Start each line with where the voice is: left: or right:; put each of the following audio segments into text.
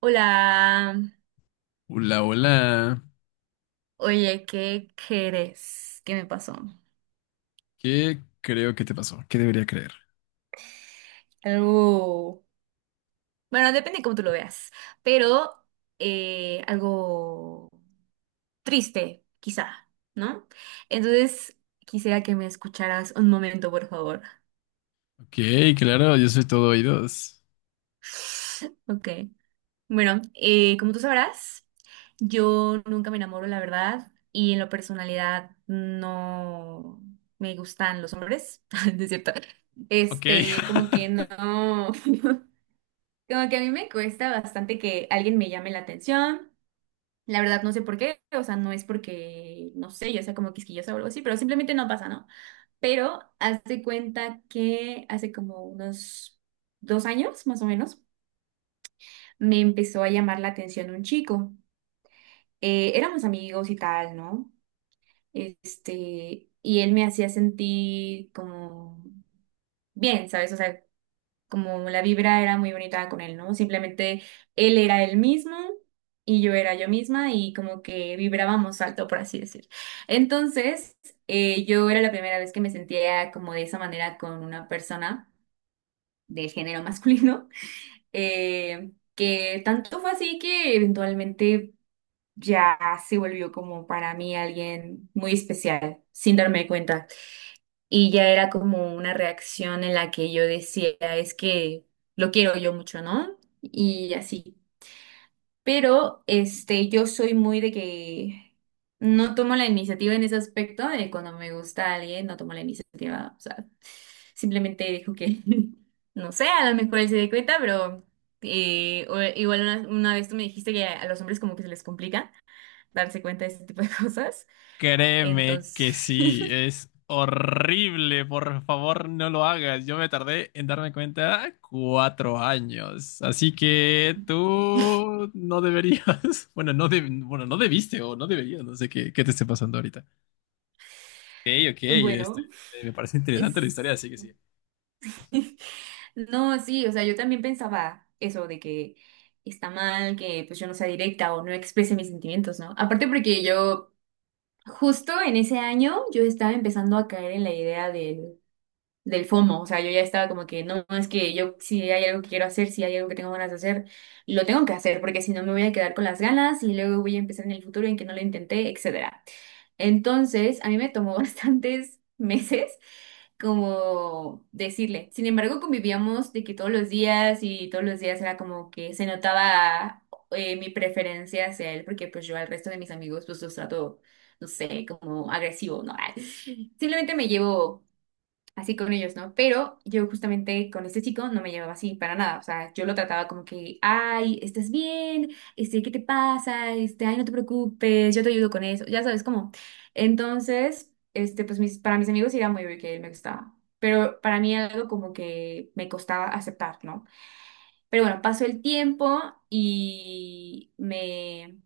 right: Hola,
left: Hola, hola.
right: oye, ¿qué crees? ¿Qué me pasó?
left: ¿Qué creo que te pasó? ¿Qué debería creer?
right: Algo, bueno, depende de cómo tú lo veas, pero algo triste, quizá, ¿no? Entonces, quisiera que me escucharas un momento, por favor.
left: Ok, claro, yo soy todo oídos.
right: Ok. Bueno, como tú sabrás, yo nunca me enamoro, la verdad, y en la personalidad no me gustan los hombres, ¿no es cierto?
left: Ok,
right: Como que no, como que a mí me cuesta bastante que alguien me llame la atención. La verdad, no sé por qué, o sea, no es porque, no sé, yo sea como quisquillosa o algo así, pero simplemente no pasa, ¿no? Pero hazte cuenta que hace como unos 2 años, más o menos, me empezó a llamar la atención un chico. Éramos amigos y tal, ¿no? Y él me hacía sentir como bien, ¿sabes? O sea, como la vibra era muy bonita con él, ¿no? Simplemente él era él mismo y yo era yo misma y como que vibrábamos alto, por así decir. Entonces, yo era la primera vez que me sentía como de esa manera con una persona de género masculino, que tanto fue así que eventualmente ya se volvió como para mí alguien muy especial, sin darme cuenta. Y ya era como una reacción en la que yo decía, es que lo quiero yo mucho, ¿no? Y así. Pero yo soy muy de que no tomo la iniciativa en ese aspecto, de cuando me gusta alguien, no tomo la iniciativa. O sea, simplemente dejo que, no sé, a lo mejor él se dé cuenta, pero igual una vez tú me dijiste que a los hombres como que se les complica darse cuenta de este tipo de cosas.
left: créeme
right: Entonces,
left: que sí, es horrible. Por favor, no lo hagas. Yo me tardé en darme cuenta 4 años. Así que tú no deberías. Bueno, no, bueno, no debiste o no deberías. No sé qué te esté pasando ahorita. Ok, ok, este,
right: bueno,
left: Me parece interesante la
right: es...
left: historia, así que sí.
right: No, sí, o sea, yo también pensaba eso de que está mal que pues yo no sea directa o no exprese mis sentimientos, ¿no? Aparte porque yo justo en ese año yo estaba empezando a caer en la idea del FOMO, o sea, yo ya estaba como que no, es que yo si hay algo que quiero hacer, si hay algo que tengo ganas de hacer, lo tengo que hacer porque si no me voy a quedar con las ganas y luego voy a empezar en el futuro en que no lo intenté, etcétera. Entonces, a mí me tomó bastantes meses como decirle. Sin embargo, convivíamos de que todos los días y todos los días era como que se notaba mi preferencia hacia él, porque pues yo al resto de mis amigos pues los trato, no sé, como agresivo, ¿no? Simplemente me llevo así con ellos, ¿no? Pero yo justamente con este chico no me llevaba así para nada, o sea, yo lo trataba como que, ay, ¿estás bien? ¿Qué te pasa? Ay, no te preocupes, yo te ayudo con eso, ya sabes cómo. Entonces, pues para mis amigos sí era muy obvio que él me gustaba, pero para mí era algo como que me costaba aceptar, ¿no? Pero bueno, pasó el tiempo y me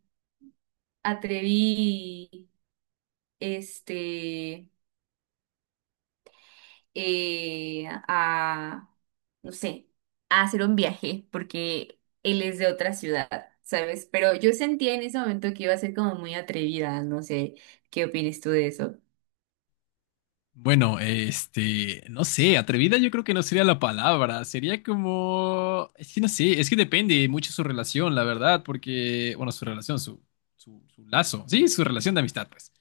right: atreví, este... eh, a, no sé, a hacer un viaje, porque él es de otra ciudad, ¿sabes? Pero yo sentía en ese momento que iba a ser como muy atrevida, no sé, ¿qué opinas tú de eso?
left: Bueno, no sé, atrevida yo creo que no sería la palabra, sería como, es que no sé, es que depende mucho su relación, la verdad, porque, bueno, su relación, su lazo, sí, su relación de amistad, pues,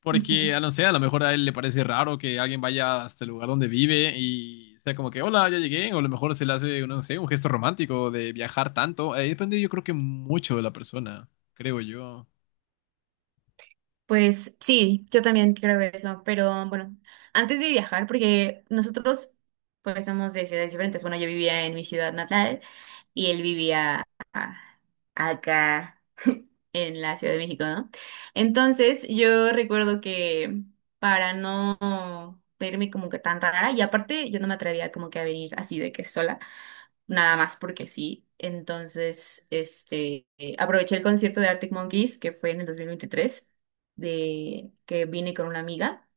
left: porque,
right: Ujú.
left: a no sé, a lo mejor a él le parece raro que alguien vaya hasta el lugar donde vive y sea como que, hola, ya llegué, o a lo mejor se le hace, no sé, un gesto romántico de viajar tanto, ahí depende yo creo que mucho de la persona, creo yo.
right: Pues sí, yo también creo eso, pero bueno, antes de viajar, porque nosotros pues somos de ciudades diferentes, bueno, yo vivía en mi ciudad natal y él vivía a- acá en la Ciudad de México, ¿no? Entonces yo recuerdo que para no verme como que tan rara, y aparte yo no me atrevía como que a venir así de que sola nada más porque sí. Entonces, aproveché el concierto de Arctic Monkeys, que fue en el 2023 que vine con una amiga,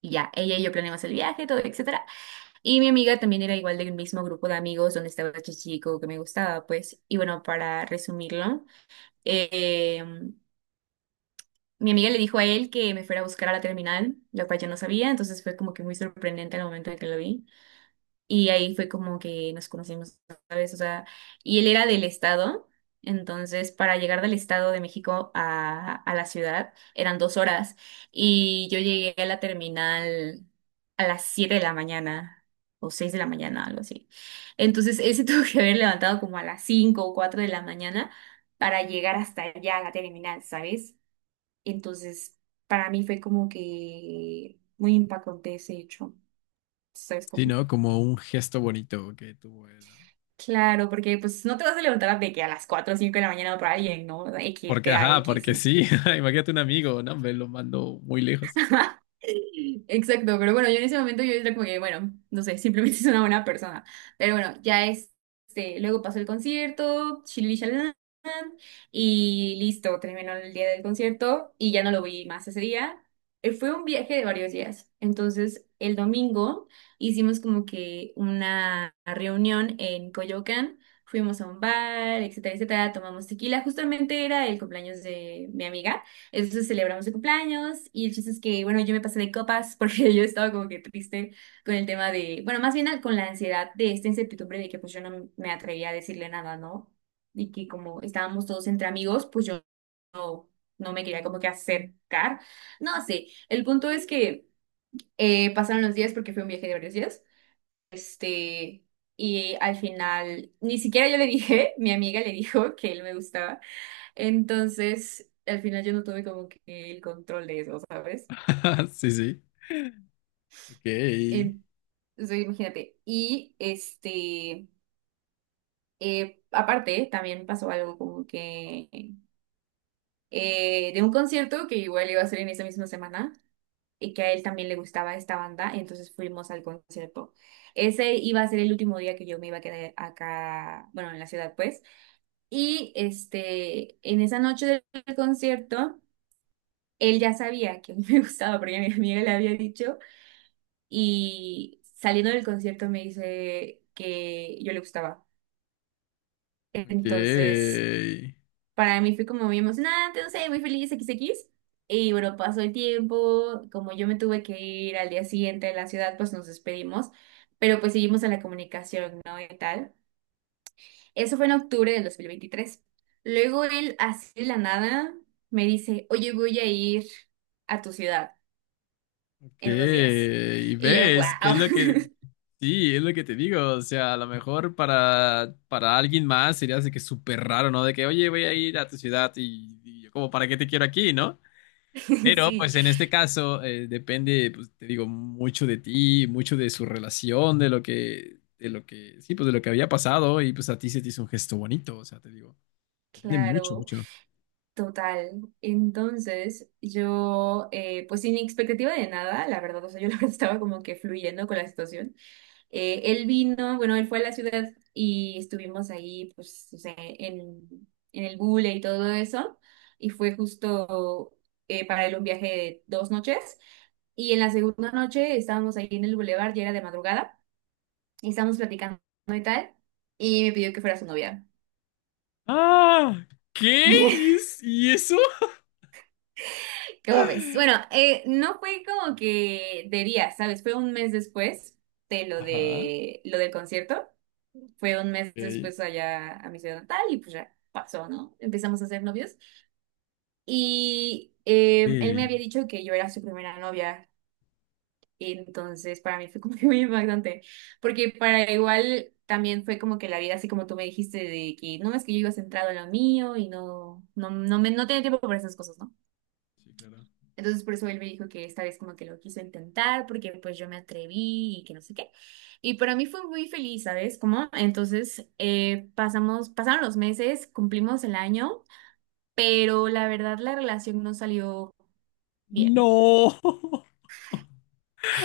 right: y ya, ella y yo planeamos el viaje, todo, etcétera. Y mi amiga también era igual del mismo grupo de amigos donde estaba este chico que me gustaba, pues. Y bueno, para resumirlo, eh, mi amiga le dijo a él que me fuera a buscar a la terminal, lo cual yo no sabía, entonces fue como que muy sorprendente el momento en que lo vi. Y ahí fue como que nos conocimos, ¿sabes? O sea, y él era del estado, entonces para llegar del estado de México a la ciudad eran 2 horas y yo llegué a la terminal a las 7 de la mañana o 6 de la mañana, algo así. Entonces él se tuvo que haber levantado como a las 5 o 4 de la mañana para llegar hasta allá a la terminal, ¿sabes? Entonces para mí fue como que muy impactante ese hecho, ¿sabes
left: Sí,
right: cómo?
left: ¿no? Como un gesto bonito que tuvo él.
right: Claro, porque pues no te vas a levantar de que a las 4 o 5 de la mañana por alguien, ¿no? X,
left: Porque,
right: te da
left: ajá,
right: X,
left: porque
right: ¿no?
left: sí. Imagínate un amigo, no, hombre, lo mando muy lejos.
right: Exacto, pero bueno, yo en ese momento yo era como que, bueno, no sé, simplemente es una buena persona. Pero bueno, ya luego pasó el concierto, shilili shalalán, y listo, terminó el día del concierto y ya no lo vi más ese día. Fue un viaje de varios días. Entonces, el domingo hicimos como que una reunión en Coyoacán. Fuimos a un bar, etcétera, etcétera, tomamos tequila. Justamente era el cumpleaños de mi amiga. Entonces celebramos su cumpleaños y el chiste es que, bueno, yo me pasé de copas porque yo estaba como que triste con el tema de, bueno, más bien con la ansiedad de esta incertidumbre de que pues yo no me atrevía a decirle nada, ¿no? Y que como estábamos todos entre amigos, pues yo no me quería como que acercar. No sé, el punto es que pasaron los días porque fue un viaje de varios días. Este, y al final, ni siquiera yo le dije, mi amiga le dijo que él me gustaba. Entonces, al final yo no tuve como que el control de eso, ¿sabes?
left: Sí, sí. Ok,
right: Em, o imagínate. Y aparte, también pasó algo como que de un concierto que igual iba a ser en esa misma semana y que a él también le gustaba esta banda, entonces fuimos al concierto. Ese iba a ser el último día que yo me iba a quedar acá, bueno, en la ciudad, pues. Y en esa noche del concierto, él ya sabía que a mí me gustaba porque mi amiga le había dicho y saliendo del concierto me dice que yo le gustaba.
left: ok,
right: Entonces, para mí fue como muy emocionante, no sé, muy feliz, XX. Y bueno, pasó el tiempo, como yo me tuve que ir al día siguiente de la ciudad, pues nos despedimos, pero pues seguimos en la comunicación, ¿no? Y tal. Eso fue en octubre del 2023. Luego él, así de la nada, me dice, oye, voy a ir a tu ciudad
left: ok.
right: en unos días.
left: Y
right: Y yo, wow,
left: ves, es lo que, sí, es lo que te digo. O sea, a lo mejor para alguien más sería así que súper raro, ¿no? De que, oye, voy a ir a tu ciudad y yo como, ¿para qué te quiero aquí, no? Pero
right: sí,
left: pues en este caso depende, pues te digo, mucho de ti, mucho de su relación, de lo que, sí, pues de lo que había pasado y pues a ti se te hizo un gesto bonito, o sea, te digo, depende mucho,
right: claro.
left: mucho.
right: Total. Entonces, yo, pues sin expectativa de nada, la verdad, o sea, yo la verdad estaba como que fluyendo con la situación. Él vino, bueno, él fue a la ciudad y estuvimos ahí, pues, o sea, en el Gule y todo eso. Y fue justo para él un viaje de 2 noches. Y en la segunda noche estábamos ahí en el bulevar, ya era de madrugada, y estábamos platicando y tal, y me pidió que fuera su novia.
left: Ah, ¿qué? ¿Y, y eso?
right: ¿Qué ves? Bueno, no fue como que de día, ¿sabes? Fue un mes después de lo
left: Ajá,
right: de lo del concierto. Fue un mes
left: ok.
right: después allá a mi ciudad natal y pues ya pasó, ¿no? Empezamos a ser novios. Y él me había
left: Ok.
right: dicho que yo era su primera novia. Y entonces para mí fue como que muy impactante. Porque para igual también fue como que la vida, así como tú me dijiste, de que no es que yo iba centrado en lo mío y no, no, no me no tenía tiempo para esas cosas, ¿no?
left: Sí, claro.
right: Entonces por eso él me dijo que esta vez como que lo quiso intentar porque pues yo me atreví y que no sé qué. Y para mí fue muy feliz, ¿sabes? Como entonces pasaron los meses, cumplimos el año, pero la verdad la relación no salió bien.
left: No,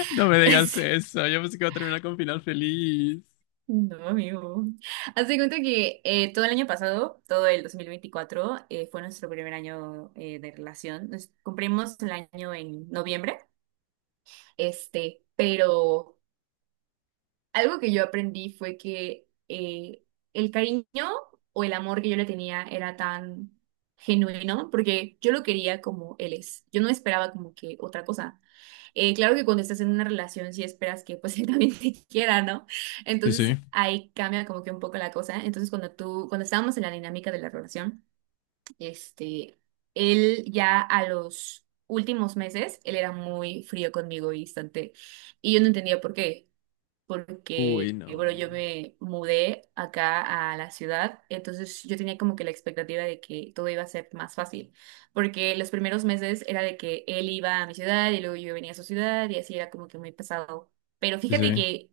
left: no me digas
right: Es,
left: eso, yo pensé que iba a terminar con final feliz.
right: no, amigo. Hazte cuenta que todo el año pasado, todo el 2024, fue nuestro primer año de relación. Nos cumplimos el año en noviembre, pero... Algo que yo aprendí fue que el cariño o el amor que yo le tenía era tan genuino, porque yo lo quería como él es. Yo no esperaba como que otra cosa. Claro que cuando estás en una relación sí esperas que pues él también te quiera, ¿no?
left: Sí,
right: Entonces
left: sí.
right: ahí cambia como que un poco la cosa. Entonces cuando tú, cuando estábamos en la dinámica de la relación, este, él ya a los últimos meses, él era muy frío conmigo y distante. Y yo no entendía por qué
left: Uy,
right: porque,
left: no.
right: bueno, yo me mudé acá a la ciudad, entonces yo tenía como que la expectativa de que todo iba a ser más fácil, porque los primeros meses era de que él iba a mi ciudad y luego yo venía a su ciudad y así era como que muy pesado. Pero
left: Sí,
right: fíjate
left: sí.
right: que,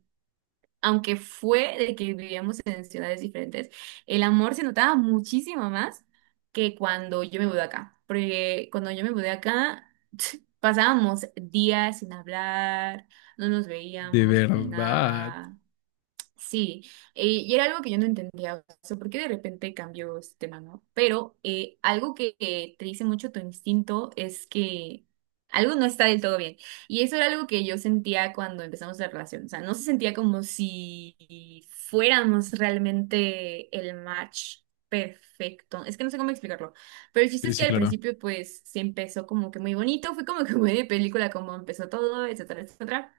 right: aunque fue de que vivíamos en ciudades diferentes, el amor se notaba muchísimo más que cuando yo me mudé acá, porque cuando yo me mudé acá... Pasábamos días sin hablar, no nos
left: De
right: veíamos ni
left: verdad.
right: nada. Sí, y era algo que yo no entendía, o sea, ¿por qué de repente cambió este tema, no? Pero algo que te dice mucho tu instinto es que algo no está del todo bien. Y eso era algo que yo sentía cuando empezamos la relación, o sea, no se sentía como si fuéramos realmente el match perfecto. Es que no sé cómo explicarlo, pero el chiste
left: Sí,
right: es que
left: sí,
right: al
left: claro.
right: principio pues se empezó como que muy bonito, fue como que muy de película, como empezó todo, etcétera, etcétera,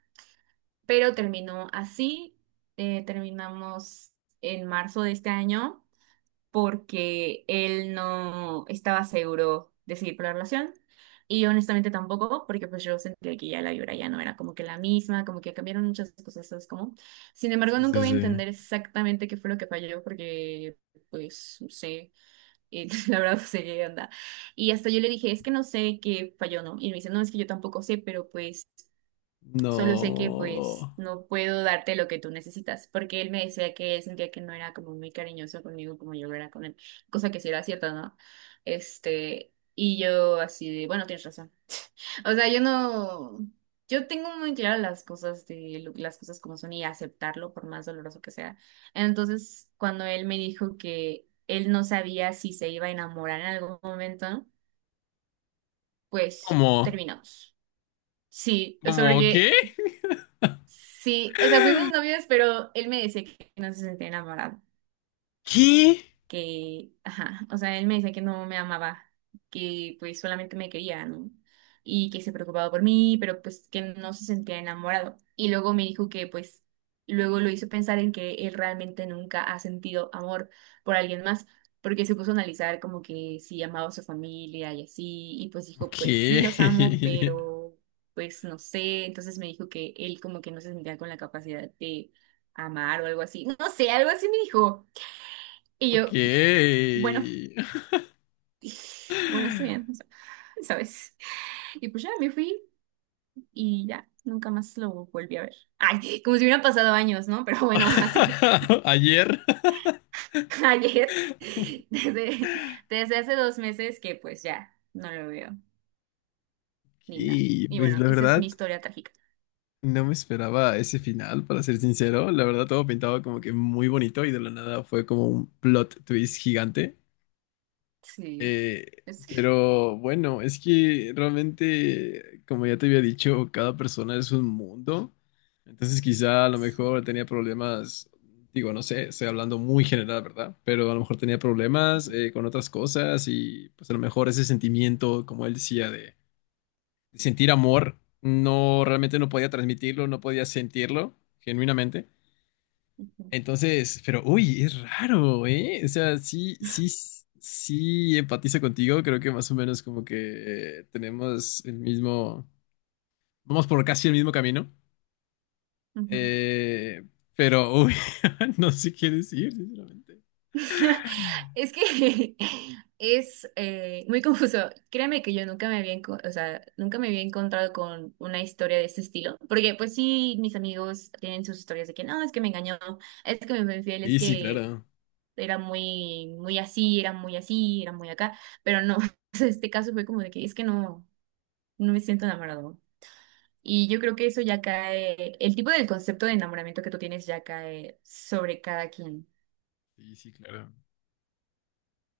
right: pero terminó así. Terminamos en marzo de este año porque él no estaba seguro de seguir con la relación y yo honestamente tampoco porque pues yo sentía que ya la vibra ya no era como que la misma, como que cambiaron muchas cosas, ¿sabes cómo? Sin embargo,
left: Sí,
right: nunca
left: sí,
right: voy a
left: sí.
right: entender exactamente qué fue lo que falló porque pues no sé, la verdad no sé qué onda. Y hasta yo le dije, es que no sé qué falló, ¿no? Y me dice, no, es que yo tampoco sé, pero pues... Solo sé que pues
left: No.
right: no puedo darte lo que tú necesitas, porque él me decía que él sentía que no era como muy cariñoso conmigo como yo lo era con él, cosa que sí era cierta, ¿no? Y yo así de, bueno, tienes razón. O sea, yo no, yo tengo muy claras las cosas de las cosas como son y aceptarlo por más doloroso que sea. Entonces, cuando él me dijo que él no sabía si se iba a enamorar en algún momento, pues
left: ¿Cómo?
right: terminamos. Sí, o sea,
left: ¿Cómo
right: porque
left: qué?
right: sí, o sea, fuimos novios, pero él me decía que no se sentía enamorado,
left: ¿Qué?
right: que, ajá, o sea, él me decía que no me amaba, que pues solamente me quería, ¿no? Y que se preocupaba por mí, pero pues que no se sentía enamorado. Y luego me dijo que pues luego lo hizo pensar en que él realmente nunca ha sentido amor por alguien más, porque se puso a analizar como que si amaba a su familia y así, y pues dijo,
left: Ok.
right: pues sí los amo, pero pues no sé, entonces me dijo que él como que no se sentía con la capacidad de amar o algo así, no sé, algo así me dijo. Y
left: Ok.
right: yo, bueno. Bueno, está bien, o sea, ¿sabes? Y pues ya me fui y ya, nunca más lo volví a ver. Ay, como si hubieran pasado años, ¿no? Pero bueno, hace
left: Ayer.
right: ayer, desde, desde hace 2 meses que pues ya no lo veo ni nada.
left: Y
right: Y
left: pues
right: bueno,
left: la
right: esa es mi
left: verdad,
right: historia trágica.
left: no me esperaba ese final, para ser sincero. La verdad, todo pintaba como que muy bonito y de la nada fue como un plot twist gigante.
right: Sí,
left: Eh,
right: es-
left: pero bueno, es que realmente, como ya te había dicho, cada persona es un mundo. Entonces quizá a lo
right: sí.
left: mejor tenía problemas, digo, no sé, estoy hablando muy general, ¿verdad? Pero a lo mejor tenía problemas
right: Ujú,
left: con otras cosas y pues a lo mejor ese sentimiento, como él decía, de sentir amor, no realmente no podía transmitirlo, no podía sentirlo genuinamente.
right: ujú,
left: Entonces, pero uy, es raro, ¿eh? O sea, sí, sí, sí empatizo contigo. Creo que más o menos como que tenemos el mismo, vamos por casi el mismo camino.
right: ujú.
left: Eh, pero, uy, no sé qué decir, sinceramente.
right: Es que es muy confuso. Créeme que yo nunca o sea, nunca me había encontrado con una historia de este estilo, porque pues sí, mis amigos tienen sus historias de que no, es que me engañó, es que me fue infiel, es
left: Sí, sí,
right: que
left: claro.
right: era muy, muy así, era muy así, era muy acá, pero no, o sea, este caso fue como de que es que no, no me siento enamorado. Y yo creo que eso ya cae, el tipo del concepto de enamoramiento que tú tienes ya cae sobre cada quien.
left: Sí, sí, claro.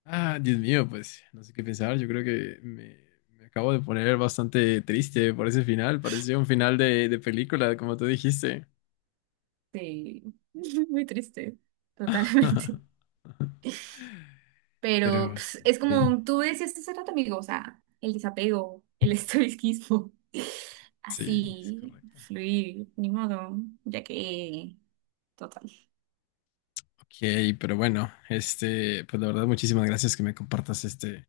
left: Ah, Dios mío, pues no sé qué pensar. Yo creo que me acabo de poner bastante triste por ese final. Parecía un final de película, como tú dijiste.
right: Sí, muy triste, totalmente. Pero
left: Pero,
right: pues, es
left: ok.
right: como tú decías hace rato, amigo, o sea, el desapego, el estoicismo,
left: Sí, es
right: así,
left: correcto.
right: fluir, ni modo, ya que, total.
left: Ok, pero bueno, pues la verdad, muchísimas gracias que me compartas este,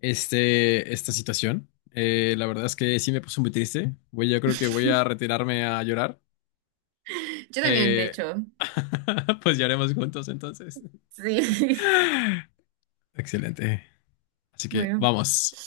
left: este, esta situación. La verdad es que sí me puso muy triste. Voy, yo creo que voy a retirarme a llorar.
right: Yo también, de
left: Eh,
right: hecho,
left: pues lloremos juntos entonces.
right: sí.
left: Excelente. Así que
right: Bueno.
left: vamos.